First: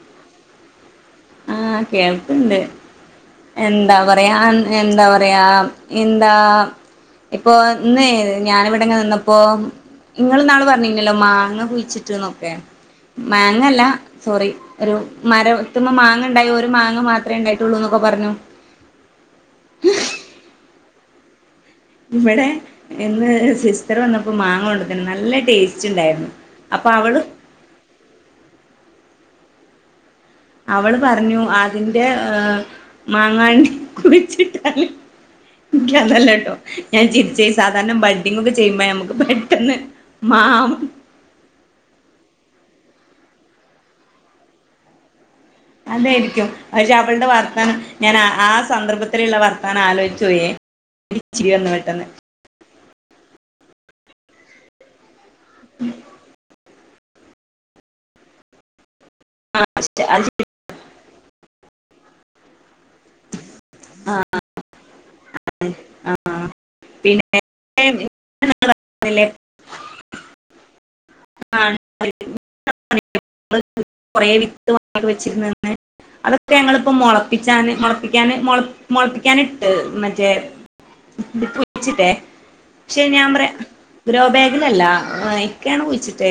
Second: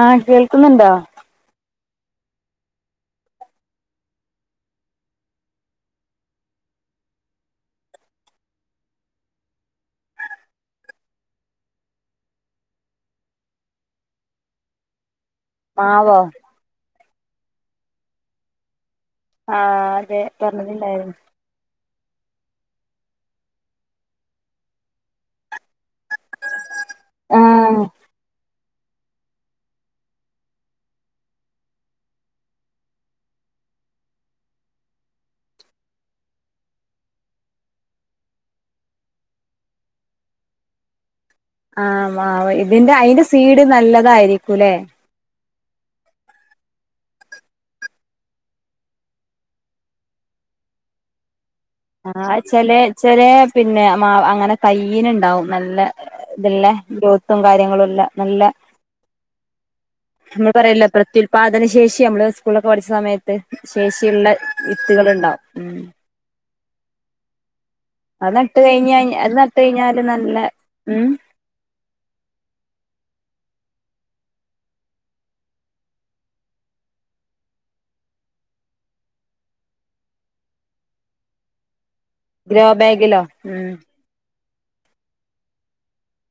ആ കേൾക്ക്ന്ന്ണ്ടോ ആഹ് കേൾക്കിണ്ട്, എന്താ പറയാ, എന്താ പറയാ, എന്താ ഇപ്പൊ ഇന്ന് ഞാനിവടെ ഇങ്ങനെ നിന്നപ്പോ, ഇങ്ങൾ ഇന്നാള് പറഞ്ഞിരുന്നല്ലോ, മാങ്ങ കുഴിച്ചിട്ട്ന്നൊക്കെ മേങ്ങല്ല സോറി ഒരു മര ത്തിമ്മേ മാവോ മാങ്ങ മാങ്ങ മാത്രേ ഉണ്ടായിട്ടുള്ളൂന്നൊക്കെ പറഞ്ഞു ആഹ് അതെ പറഞ്ഞിട്ടിണ്ടായിരുന്നു. ഇവടെ ഇന്ന് സിസ്റ്ററ് വന്നപ്പോ മാങ്ങ കൊണ്ടെ തന്നു നല്ല ടേസ്റ്റ് റ്റിണ്ടായിരുന്നു അപ്പൊ അവള് ആഹ് അവള് പറഞ്ഞു അതിന്റെ ഏഹ് മാങ്ങാണ്ടി കുഴിച്ചിട്ടാല് [unintelligible] ന്നല്ലാട്ടോ ഞാൻ ചിരിച്ചെ സാധാരണ ബഡ്ഡിങ് ഒക്കെ ചെയ്യുമ്പൊയാ നമുക്ക് പെട്ടെന്ന് മാം ആ മാവ് ഇതിന്റെ അതിന്റെ സീഡ് നല്ലതായിരിക്കുലേ അതായിരിക്കും പഷേ അവൾടെ വർത്താനം ഞാൻ ആ ആ സന്ദർഭത്തിലിള്ള വർത്താനം ആലോയിച്ചു പോയേ. ചിരി വന്നു പെട്ടെന്ന് ആഹ് ചെലെ ചെലേ പിന്നെ മാവ് അങ്ങനെ കയ്യിനിണ്ടാവും നല്ല ഇതിള്ളേ ഗ്രോത്തും കാര്യങ്ങളും എല്ലാം നല്ല ആ നമ്മൾ പറയുവല്ലൊ പ്രത്യുല്പാദന ശേഷി നമ്മള് സ്കൂൾളൊക്കെ പഠിച്ച സമയത്ത് ആ ശേഷിയുള്ള ട്ടികളുണ്ടാവും ഉം ആ പിന്നെ അത് നട്ട് കഴിഞ്ഞാ അത് നട്ട് കഴിഞ്ഞാല് നല്ല ഉം ആഹ് [unintelligible] കൊറേ വിത്ത് വെച്ചിരുന്ന്ന്നെ അതൊക്കെ ഞങ്ങളിപ്പോ മൊളപ്പിച്ചാന് മുളപ്പിക്കാന് മുളപ്പിക്കാനിട്ട് മറ്റേ ച്ചിട്ടേ ഗ്രോ പക്ഷെ ബാഗിലോ ഞാൻ പറയാം ഉം ഗ്രോ ബാഗ് അല്ലല്ല ഇക്കയാണ് കുഴിച് തേ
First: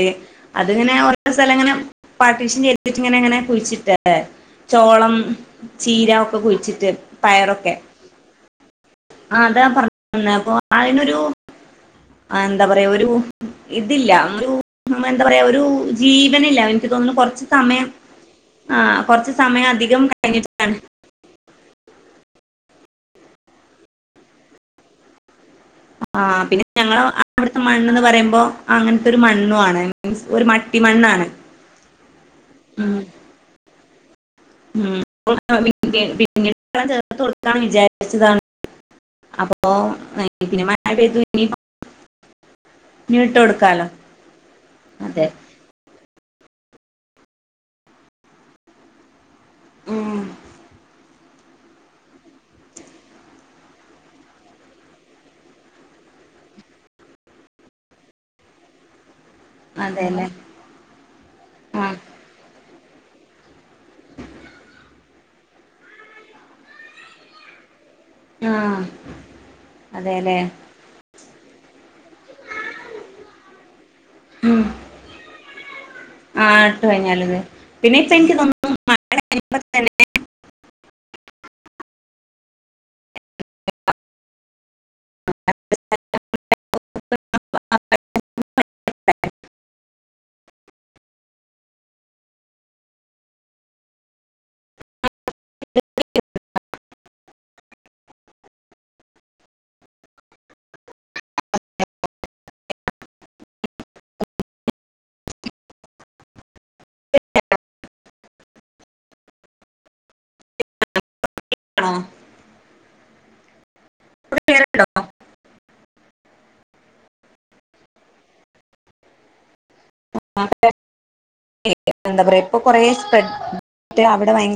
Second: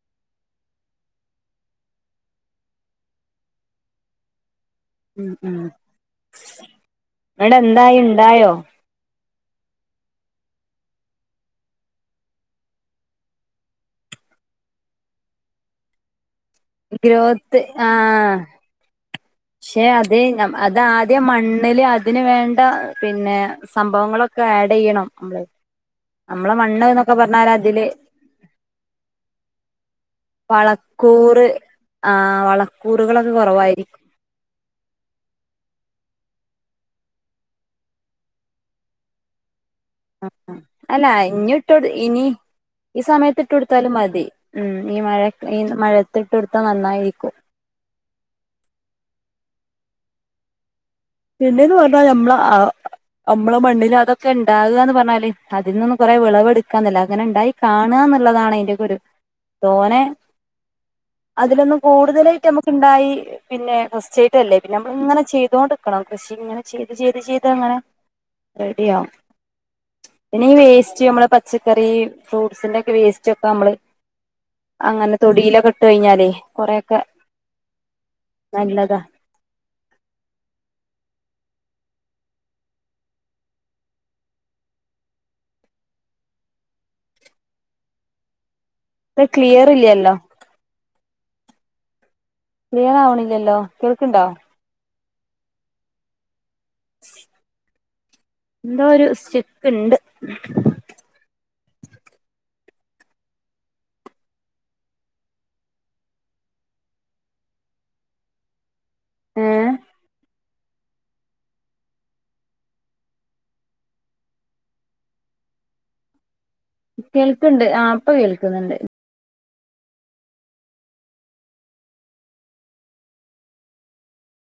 അതിങ്ങനെ ഓരോ സ്ഥലം ഇങ്ങനെ പാർട്ടീഷൻ ചെയ്തിട്ട് ഇങ്ങനെ കുഴിച്ചിട്ടേരെ ചോളം ഉം ഉം ചീര ഒക്കെ കുഴിച്ചിട്ട് അവിടെ പയറൊക്കെ എന്തായി ഉണ്ടായോ ആ അതാ പറഞ്ഞെന്നെ അപ്പൊ അതിനൊരു ആഹ് എന്താ പറയാ ഒരു ഇതില്ല ഒരു മ്ഹ് എന്തപറയാ ഒരു ജീവ് വനില്ല എനിക്ക് തോന്നുന്നു കൊറച്ച് ഗ്രോത്ത് സമയം ആഹ് കൊറച്ച് ക്ഷെ അതെ അതാദ്യ മണ്ണ് അല്ലെ അതിന് വേണ്ട പിന്നെ സംഭവങ്ങളൊക്കെ ആഡ് ചെയ്യണം നമ്മള് ആഹ് നമ്മളെ പിന്നെ മണ്ണ് ഞങ്ങള് എന്നൊക്കെ പറഞ്ഞാൽ അവിടത്തെ അതില് മണ്ണ്ന്ന് പറയുമ്പോ അങ്ങനത്തെ ഒരു മണ്ണു ആണ് മീൻസ് ഒരു മട്ടിമണ്ണാണ് വളക്കൂറ് ആ ഉം വളക്കൂറുകളൊക്കെ കുറവായിരിക്കും [unintelligible] ചേർത്തു കൊടുക്കാം വിചാരിച്ചതാണ് അവ അല്ല ഇനിവിട്ട്കൊട് ഇനി ഇ ഇനി സമയത്ത് ഇട്ട് കൊടുക്കാലോ കൊടുത്താലും മതി ഉം ഈ അതെ മഴക് ഈ മഴത് ത്തിട്ടൊടുത്ത നന്നായിരിക്കും ഉം പിന്നെന്ന് പറഞ്ഞ ഞമ്മള ഞമ്മള മണ്ണില് അതൊക്കെ ഉണ്ടാകുകന്ന് പറഞ്ഞാല് അതിൽന്ന് കുറെ വിളവെടുക്കാന്നില്ല അങ്ങനെ ഉണ്ടായി കാണുകന്നുള്ളതാണ് അതിന്റെയൊക്കെ ഒരു തോനെ അതെല്ലേ അതിലൊന്നും ആഹ് കൂടുതലായിട്ട് നമുക്ക് ഉണ്ടായി പിന്നെ ഫസ്റ്റായിട്ടല്ലേ പിന്നെ നമ്മൾ ഇങ്ങനെ ചെയ്തോണ്ട് ക്കണം കൃഷി ഇങ്ങനെ ചെയ്ത് ചെയ്ത് ചെയ്ത് അങ്ങനെ ആഹ് റെഡിയാവും അതെല്ലേ പിന്നെ ഈ വേസ്റ്റ് നമ്മള പച്ചക്കറി ഫ്രൂട്ട്സിന്റെ ഒക്കെ വേസ്റ്റ് ഒക്കെ നമ്മള് അങ്ങനെ തൊടിയിലൊക്കെ ഇട്ട് കഴിഞ്ഞാലേ ആ ഇട്ട് കൊറെയൊക്കെ കഴിഞ്ഞാാല അേ പിന്നെ ഇപ്പ എനിക്ക് തോന്നും നല്ലതാ ബല്ല [inaudible] ഇ ക്ലിയർ ഇല്ലല്ലോ ക്ലിയർ വണില്ലല്ലോ കേൾക്കണ്ടോ [unintelligible] എന്തോ ഒരു സ്റ്റക്ക് ഉണ്ട് [unintelligible] ആഹ ആണോ ണോ കേൾക്കണ്ട് ആ അപ്പൊ കേൾക്കുന്നുണ്ട് എന്താ പറയാ ഇപ്പൊ കൊറെ സ്പ്രഡ അവിടെ